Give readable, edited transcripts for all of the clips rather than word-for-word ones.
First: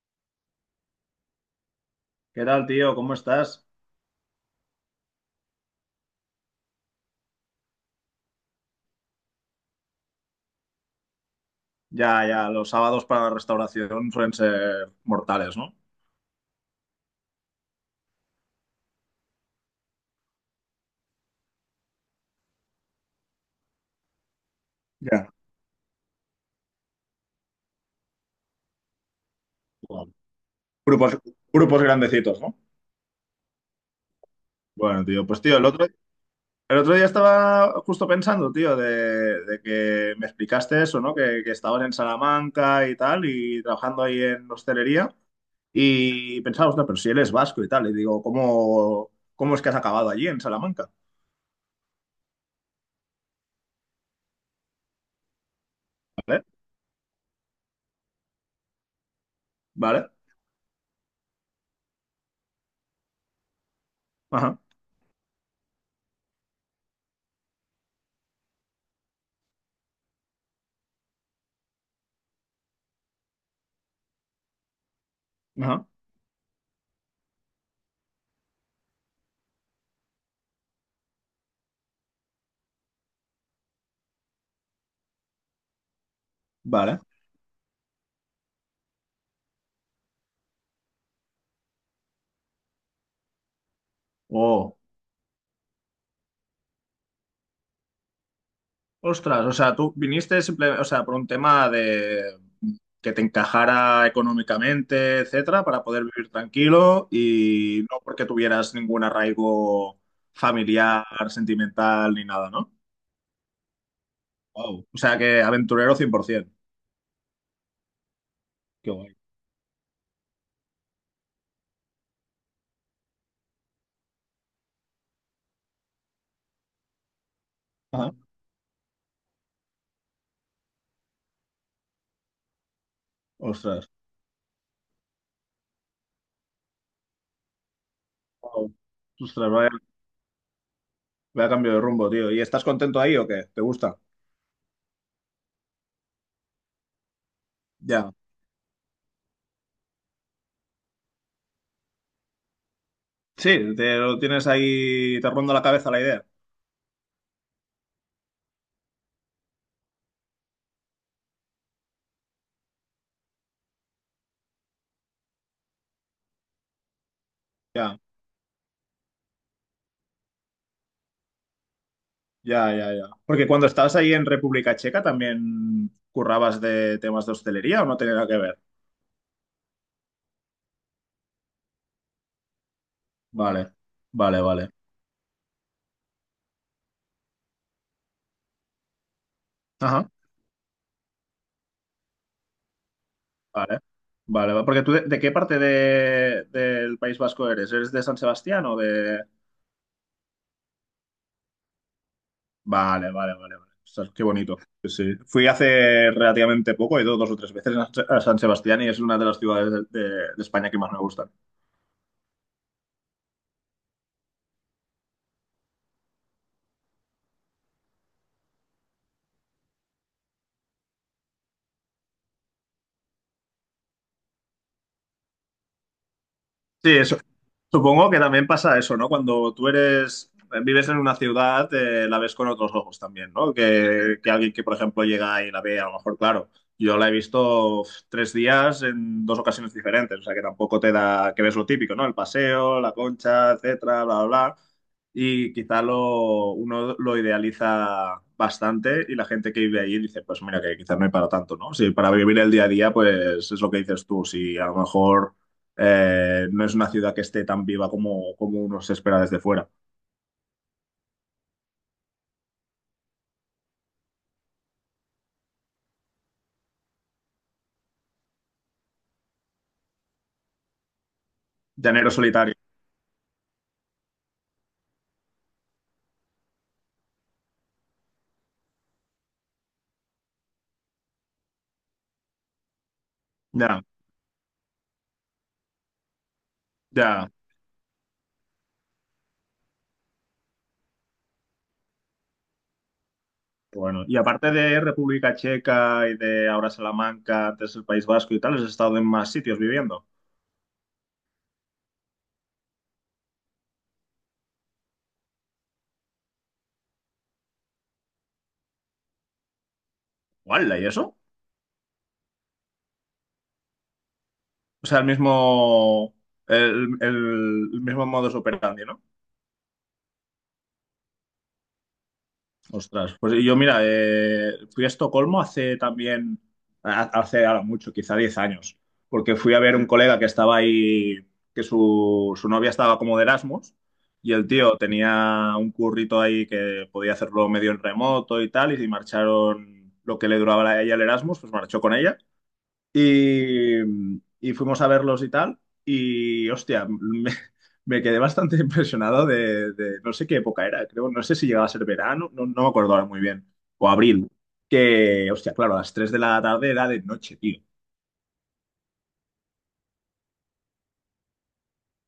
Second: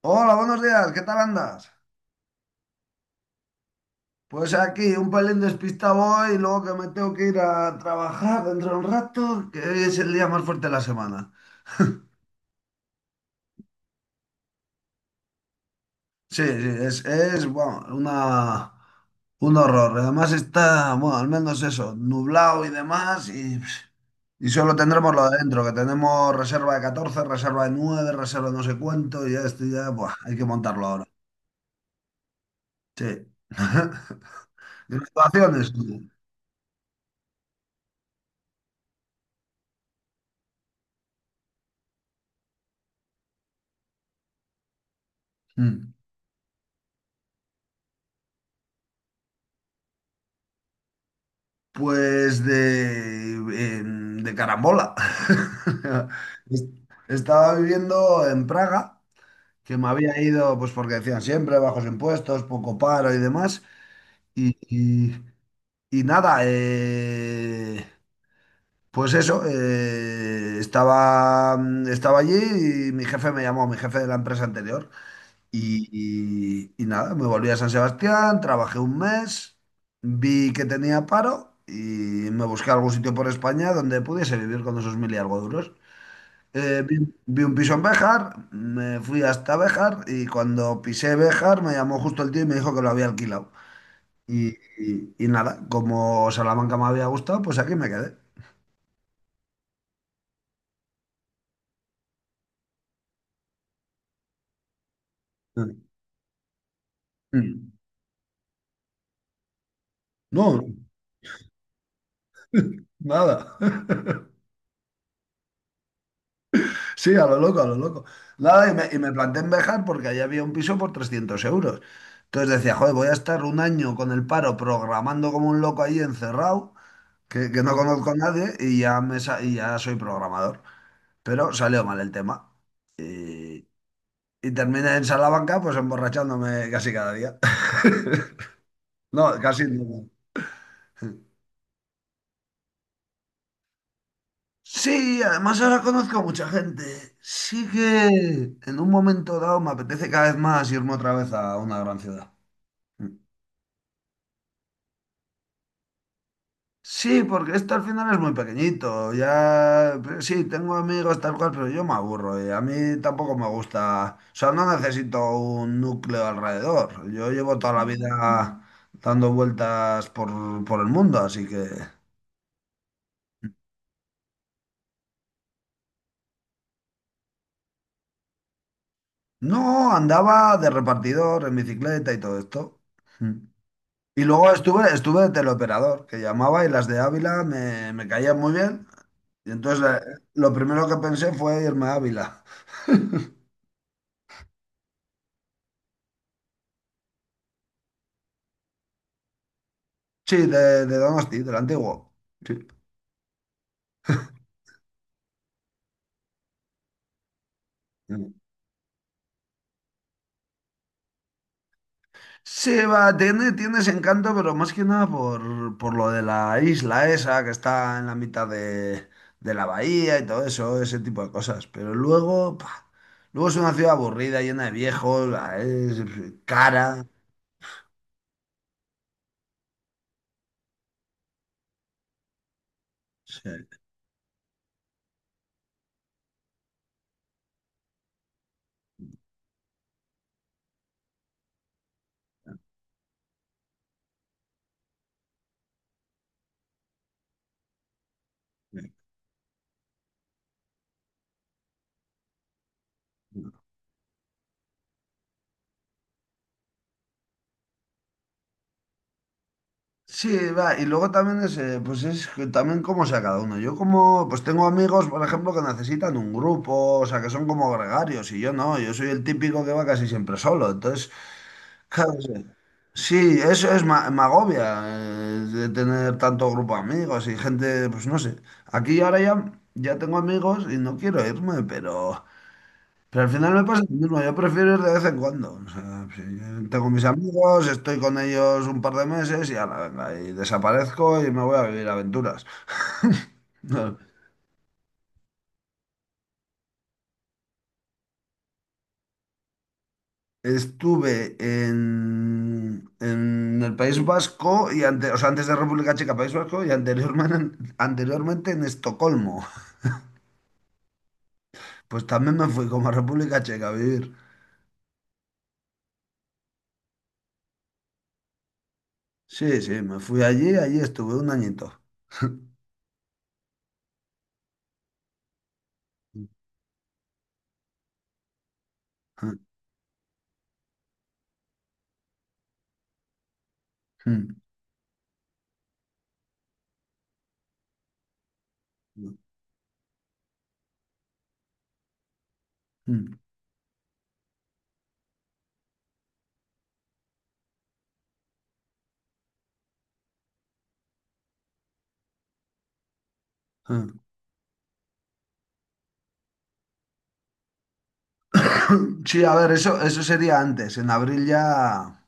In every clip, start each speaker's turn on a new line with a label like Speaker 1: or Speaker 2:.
Speaker 1: Hola, buenos días, ¿qué tal andas?
Speaker 2: ¿Qué tal, tío? ¿Cómo estás?
Speaker 1: Pues aquí, un pelín despistado hoy, luego que me tengo que ir a trabajar dentro de un rato, que hoy es el día más fuerte de la semana.
Speaker 2: Ya, ya, los sábados para la restauración suelen ser mortales, ¿no?
Speaker 1: Sí, sí, es bueno, un horror. Además está, bueno, al menos eso, nublado y demás, y solo tendremos lo
Speaker 2: Ya.
Speaker 1: de dentro, que tenemos reserva de 14, reserva de 9, reserva de no sé cuánto, y ya estoy ya, buah,
Speaker 2: Wow.
Speaker 1: hay que montarlo ahora.
Speaker 2: Grupos, grupos grandecitos, ¿no?
Speaker 1: Sí.
Speaker 2: Bueno, tío, pues tío,
Speaker 1: ¿Graduaciones? ¿No?
Speaker 2: el otro día estaba justo pensando, tío, de que me explicaste eso, ¿no? Que estabas en Salamanca y tal, y trabajando ahí en hostelería,
Speaker 1: Mm.
Speaker 2: y pensaba, no, pero si él es vasco y tal, y digo, ¿cómo es que has acabado allí en Salamanca?
Speaker 1: Pues de carambola.
Speaker 2: ¿Vale?
Speaker 1: Es- Estaba viviendo en Praga, que me
Speaker 2: ¿Vale?
Speaker 1: había ido, pues porque decían siempre bajos impuestos, poco paro y demás. Y,
Speaker 2: Ajá,
Speaker 1: y- y nada, pues eso, estaba allí y mi jefe me llamó, mi jefe de la empresa anterior.
Speaker 2: ajá,
Speaker 1: Y nada, me volví a San Sebastián, trabajé un mes, vi que tenía paro y me busqué algún sitio por España donde pudiese vivir con esos mil y algo duros. Eh, vi,
Speaker 2: vale.
Speaker 1: vi un piso en Béjar, me fui hasta Béjar y cuando pisé Béjar me llamó justo el tío y me dijo que lo había alquilado. Y,
Speaker 2: Oh.
Speaker 1: y nada, como Salamanca me había gustado, pues aquí me quedé.
Speaker 2: Ostras, o sea, tú viniste simple, o sea, por un tema de que te encajara económicamente, etcétera, para poder vivir tranquilo
Speaker 1: Mm.
Speaker 2: y no porque tuvieras ningún arraigo
Speaker 1: No,
Speaker 2: familiar, sentimental ni nada, ¿no?
Speaker 1: nada.
Speaker 2: Wow. O sea, que aventurero 100%.
Speaker 1: Sí, a lo loco, a lo loco. Nada, y me,
Speaker 2: Qué
Speaker 1: y me
Speaker 2: guay.
Speaker 1: planté en Bejar porque allá había un piso por 300 euros. Entonces decía, joder, voy a estar un año con el paro programando como un loco ahí encerrado, que no conozco
Speaker 2: Ajá.
Speaker 1: a nadie y ya soy programador. Pero salió mal el tema. Y,
Speaker 2: Ostras.
Speaker 1: y terminé en Salamanca pues emborrachándome casi cada día.
Speaker 2: Wow.
Speaker 1: No,
Speaker 2: Ostras,
Speaker 1: casi
Speaker 2: vaya,
Speaker 1: no.
Speaker 2: vaya cambio de rumbo, tío. ¿Y estás contento ahí o qué? ¿Te gusta?
Speaker 1: Sí, además ahora conozco a mucha gente. Sí que
Speaker 2: Ya.
Speaker 1: en un momento dado me apetece cada vez más irme otra vez a una gran ciudad.
Speaker 2: Sí, te lo tienes ahí, te ronda la cabeza la idea.
Speaker 1: Sí, porque esto al final es muy pequeñito. Ya, pero sí, tengo amigos tal cual, pero yo me aburro y a mí tampoco me gusta. O sea, no necesito un núcleo alrededor. Yo llevo toda la
Speaker 2: Ya.
Speaker 1: vida dando vueltas por el mundo, así que.
Speaker 2: Ya, ya, ya. Porque cuando estabas ahí en República Checa también currabas de temas de hostelería o no tenía nada que ver.
Speaker 1: No, andaba de repartidor en bicicleta y todo esto. Mm.
Speaker 2: Vale,
Speaker 1: Y
Speaker 2: vale,
Speaker 1: luego
Speaker 2: vale.
Speaker 1: estuve de teleoperador, que llamaba y las de Ávila me caían muy bien. Y entonces
Speaker 2: Ajá,
Speaker 1: lo primero que pensé fue irme a Ávila.
Speaker 2: vale. Porque tú de qué parte del País Vasco eres? ¿Eres de San Sebastián o de...?
Speaker 1: Sí, de Donosti, del antiguo. Sí.
Speaker 2: Vale, vale, vale, vale. Ostras, qué bonito. Sí, sí. Fui hace relativamente poco, he ido dos o tres veces a
Speaker 1: Mm.
Speaker 2: San Sebastián y es una de las ciudades de España que más me gustan.
Speaker 1: Sí, va, tiene ese encanto, pero más que nada por lo de la isla esa que está en la mitad de la bahía y todo eso, ese tipo de cosas. Pero luego es una ciudad aburrida, llena de viejos, es
Speaker 2: Sí,
Speaker 1: cara.
Speaker 2: eso. Supongo que también pasa eso, ¿no? Cuando tú eres, vives en una ciudad, la ves con otros ojos también,
Speaker 1: Sí.
Speaker 2: ¿no? Que alguien que, por ejemplo, llega y la ve, a lo mejor, claro, yo la he visto uf, tres días en dos ocasiones diferentes, o sea que tampoco te da, que ves lo típico, ¿no? El paseo, la concha, etcétera, bla, bla, bla. Y quizá uno lo idealiza
Speaker 1: Sí.
Speaker 2: bastante y la gente que vive allí dice, pues mira, que quizás no hay para tanto, ¿no? Sí, para vivir el día a día, pues es lo que dices tú, si a lo mejor no es una ciudad que esté tan viva como, como uno se espera desde fuera.
Speaker 1: Sí, va, y luego también es, pues es que también cómo sea cada uno. Yo como, pues tengo amigos, por ejemplo, que necesitan un grupo, o sea, que son como gregarios, y yo no, yo soy el típico que va casi siempre solo. Entonces,
Speaker 2: Llanero
Speaker 1: claro, sí.
Speaker 2: solitario.
Speaker 1: Sí, eso es me agobia, de tener tanto grupo de amigos y gente, pues no sé. Aquí ahora ya tengo amigos y no quiero irme, pero. Pero al final me pasa
Speaker 2: Ya,
Speaker 1: lo mismo, yo prefiero ir de vez en cuando. O sea, si tengo mis
Speaker 2: ya.
Speaker 1: amigos, estoy con ellos un par de meses y ala, venga, y desaparezco y me voy a vivir aventuras. No.
Speaker 2: Bueno, y aparte de República Checa y de ahora Salamanca, antes el País Vasco y tal, has estado en más sitios viviendo.
Speaker 1: Estuve en el País Vasco y o sea, antes de República Checa, País Vasco y anteriormente en Estocolmo.
Speaker 2: ¡Hala! ¿Y eso?
Speaker 1: Pues también me fui como a República Checa a vivir.
Speaker 2: O sea, el mismo modus operandi, ¿no?
Speaker 1: Sí, sí, me fui allí, allí estuve un añito.
Speaker 2: Ostras, pues yo mira, fui a Estocolmo hace
Speaker 1: Mm,
Speaker 2: también, hace ahora mucho, quizá 10 años, porque fui a ver un colega que estaba ahí, que su novia estaba como de Erasmus,
Speaker 1: mm,
Speaker 2: y
Speaker 1: mm,
Speaker 2: el tío tenía un currito ahí que podía hacerlo medio en remoto y tal, y si
Speaker 1: mm.
Speaker 2: marcharon lo que le duraba a ella el Erasmus, pues marchó con ella.
Speaker 1: Mm,
Speaker 2: Y, y fuimos a verlos y tal. Y hostia, me quedé bastante impresionado no sé qué época era, creo, no sé si llegaba a ser verano, no, no me acuerdo ahora muy bien, o
Speaker 1: mm.
Speaker 2: abril, que hostia, claro, a las 3 de la tarde era de noche, tío.
Speaker 1: Sí, a ver, eso sería antes. En abril ya,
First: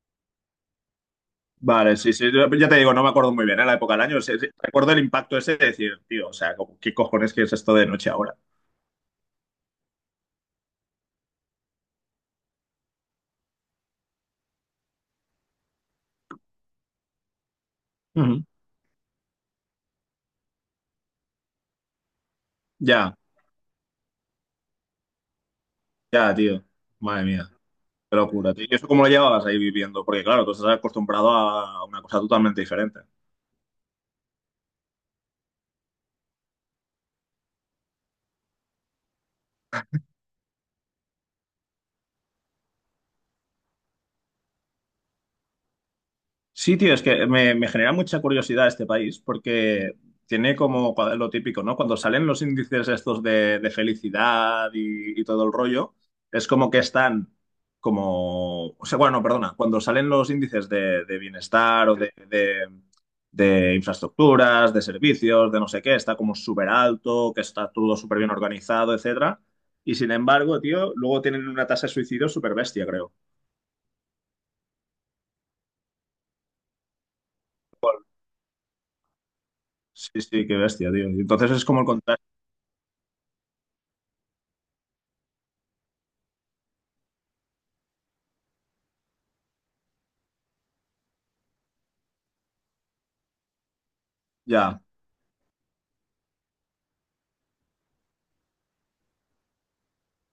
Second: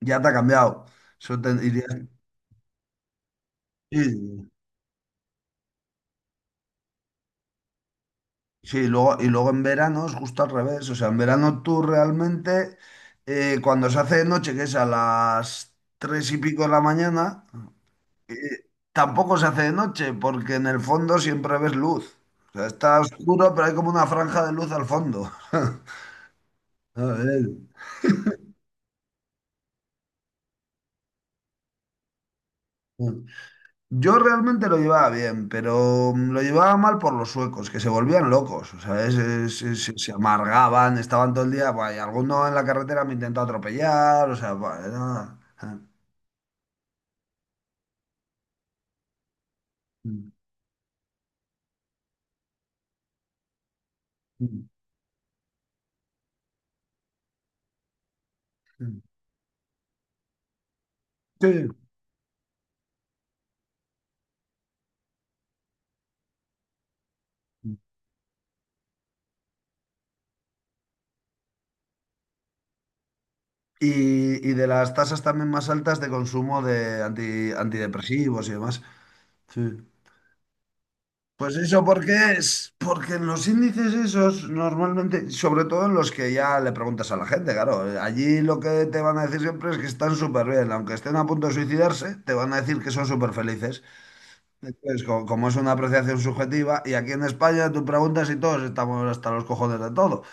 Speaker 1: ya te ha cambiado. Eso te- iría-
Speaker 2: Vale, sí, sí, ya te digo, no me acuerdo muy bien, ¿eh? La época del año, sí, sí,
Speaker 1: sí,
Speaker 2: recuerdo el impacto ese de decir, tío, o sea, como, ¿qué cojones que es esto de noche ahora?
Speaker 1: sí, y luego en verano es justo al revés. O sea, en verano tú realmente, cuando se hace de noche, que es a las tres y pico de la mañana, eh,
Speaker 2: Ujú.
Speaker 1: tampoco se hace de noche, porque en el fondo siempre ves luz. O sea, está
Speaker 2: Ya,
Speaker 1: oscuro, pero hay como una franja de luz al fondo.
Speaker 2: ya, tío,
Speaker 1: A
Speaker 2: madre
Speaker 1: ver.
Speaker 2: mía. Qué locura, tío. ¿Y eso cómo lo llevabas ahí viviendo? Porque claro, tú estás acostumbrado a una cosa totalmente diferente.
Speaker 1: eh. Yo realmente lo llevaba bien, pero lo llevaba mal por los suecos, que se volvían locos, o sea, se amargaban, estaban todo el día, buah, y alguno en la carretera me intentó atropellar, o sea, buah,
Speaker 2: Sí, tío, es que me genera mucha curiosidad este país porque tiene como lo típico, ¿no? Cuando salen los índices estos de felicidad y todo el rollo, es como que están como, o sea, bueno, perdona, cuando salen los índices de
Speaker 1: Sí.
Speaker 2: bienestar o de infraestructuras, de servicios, de no sé qué, está como súper alto, que está todo súper bien organizado, etcétera. Y sin embargo, tío, luego tienen una tasa de suicidio súper bestia, creo.
Speaker 1: Y de las tasas también más altas de consumo de antidepresivos y demás. Sí.
Speaker 2: Sí, sí, qué bestia, tío. Entonces
Speaker 1: Pues
Speaker 2: es como
Speaker 1: eso
Speaker 2: el contrario.
Speaker 1: porque en los índices esos normalmente, sobre todo en los que ya le preguntas a la gente, claro, allí lo que te van a decir siempre es que están súper bien, aunque estén a punto de suicidarse, te van a decir que son súper felices.
Speaker 2: Ya,
Speaker 1: Entonces, como, es una apreciación subjetiva, y aquí en España tú preguntas y todos estamos hasta los cojones de todo.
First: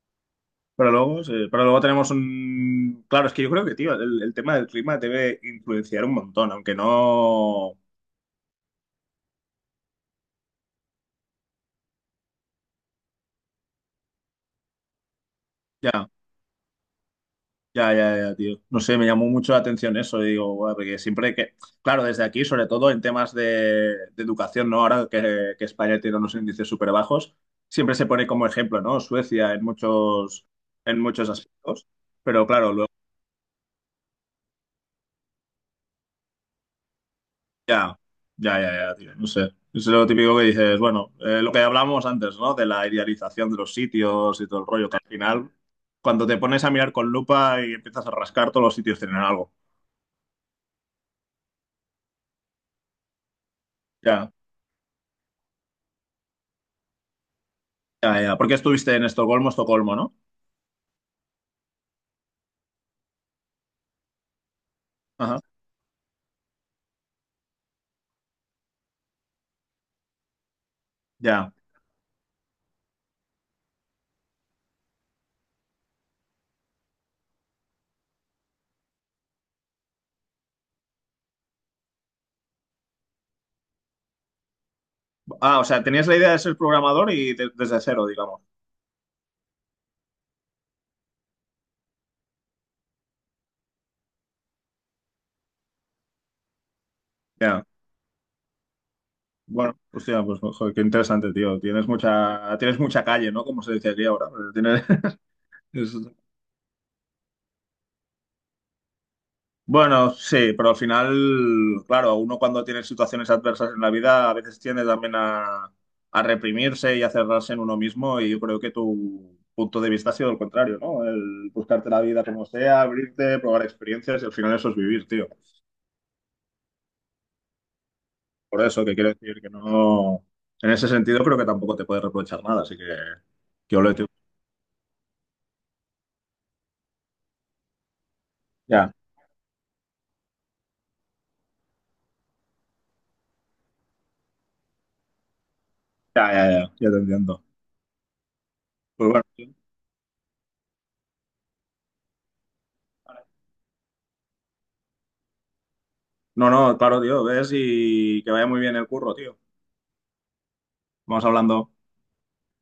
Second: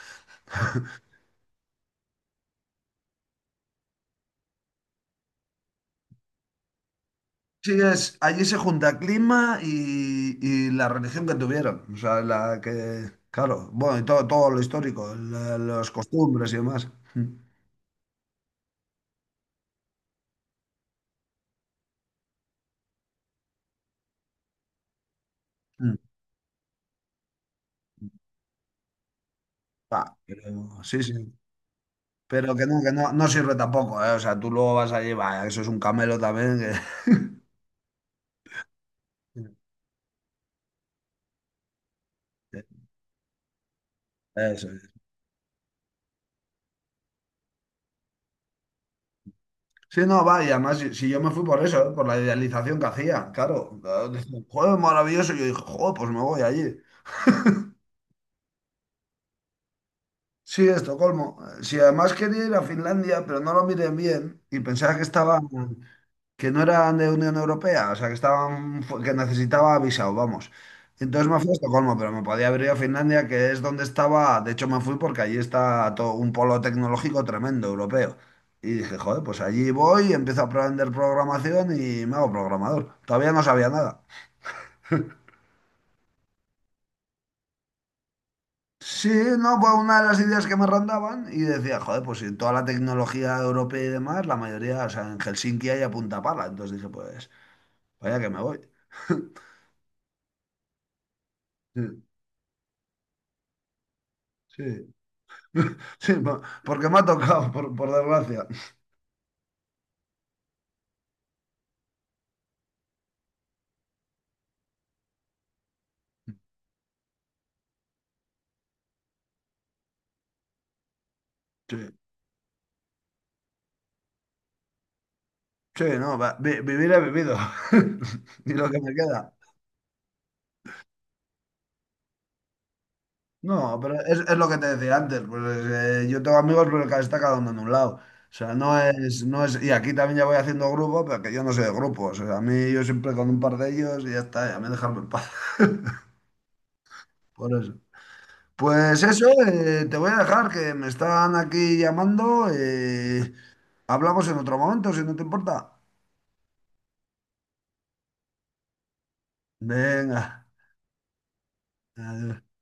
Speaker 2: pero luego, sí, pero luego tenemos un... Claro, es que yo creo que, tío, el tema del clima debe influenciar un montón, aunque
Speaker 1: Sí,
Speaker 2: no...
Speaker 1: allí se junta clima y la religión que tuvieron, o sea, la que, claro, bueno, y todo lo histórico, las
Speaker 2: Ya,
Speaker 1: costumbres y demás. Mm,
Speaker 2: ya, ya, ya, tío. No sé, me llamó mucho la atención eso, y digo, "Buah", porque siempre que... Claro, desde aquí, sobre todo en temas de educación, ¿no? Ahora que
Speaker 1: mm.
Speaker 2: España tiene unos índices súper bajos, siempre se pone como ejemplo, ¿no? Suecia
Speaker 1: Ah,
Speaker 2: en
Speaker 1: sí, sí.
Speaker 2: muchos aspectos, pero
Speaker 1: Pero
Speaker 2: claro,
Speaker 1: que no, no sirve tampoco, ¿eh? O sea, tú luego vas allí, va, eso es un camelo también.
Speaker 2: ya, ya, ya, ya, tío, no sé. Es lo típico que dices, bueno, lo que hablamos antes, ¿no? De la idealización de los sitios y todo el
Speaker 1: Eso
Speaker 2: rollo,
Speaker 1: es.
Speaker 2: que al final, cuando te pones a mirar con lupa y empiezas a rascar, todos los sitios tienen algo.
Speaker 1: Sí, no, va, y además, si yo me fui por eso, ¿eh? Por la idealización que hacía, claro.
Speaker 2: Ya,
Speaker 1: Dicen, joder, maravilloso. Yo dije, joder, pues me voy allí.
Speaker 2: ya, ya. Porque estuviste en Estocolmo, Estocolmo, ¿no?
Speaker 1: Sí, Estocolmo. Si además quería ir a Finlandia, pero no lo miré bien y pensaba que estaba.
Speaker 2: Ajá,
Speaker 1: Que no eran de Unión Europea, o sea, que estaban, que necesitaba visado, vamos. Entonces me fui a
Speaker 2: ya.
Speaker 1: Estocolmo, pero me podía haber ido a Finlandia, que es donde estaba, de hecho me fui porque allí está todo un polo tecnológico tremendo europeo. Y dije, joder, pues allí voy, empiezo a aprender programación y me hago programador. Todavía no sabía nada.
Speaker 2: Ah, o sea, tenías la idea de ser programador y desde cero, digamos.
Speaker 1: Sí, no, fue una de las ideas que me rondaban y decía, joder, pues si toda la tecnología europea y demás, la mayoría, o sea, en Helsinki hay a punta pala. Entonces dije, pues,
Speaker 2: Ya.
Speaker 1: vaya que me voy.
Speaker 2: Bueno, hostia, pues joder, qué interesante, tío.
Speaker 1: Sí,
Speaker 2: Tienes mucha calle, ¿no? Como se dice aquí ahora. Tienes,
Speaker 1: sí. Sí, porque me ha tocado, por desgracia.
Speaker 2: bueno, sí, pero al final, claro, uno cuando tiene situaciones adversas en la vida a veces tiende también a reprimirse y a cerrarse en uno mismo y yo creo que tu punto de vista ha sido el contrario, ¿no? El
Speaker 1: Sí,
Speaker 2: buscarte la vida como sea, abrirte, probar experiencias y al final eso es vivir, tío.
Speaker 1: sí, no, va, vivir he vivido. Y
Speaker 2: Por
Speaker 1: lo que
Speaker 2: eso
Speaker 1: me
Speaker 2: que quiero
Speaker 1: queda.
Speaker 2: decir que no, en ese sentido creo que tampoco te puedes reprochar nada, así que
Speaker 1: No, pero
Speaker 2: ole tú.
Speaker 1: es lo que te decía antes. Pues, yo tengo amigos, pero cada está cada uno en un lado. O sea, no
Speaker 2: Ya,
Speaker 1: es, no es. Y aquí también ya voy haciendo grupo, pero que yo no soy de grupos. O sea, a mí yo siempre con un par de ellos y ya está, ya me dejan en paz.
Speaker 2: ya, ya, ya, ya te entiendo.
Speaker 1: Por eso. Pues
Speaker 2: Pues bueno,
Speaker 1: eso,
Speaker 2: tío.
Speaker 1: te voy a dejar que me están aquí llamando. Hablamos en otro momento, si no te importa.
Speaker 2: No, no, claro, tío, ves y que vaya muy bien el curro, tío.
Speaker 1: Venga.
Speaker 2: Vamos hablando.
Speaker 1: Adiós.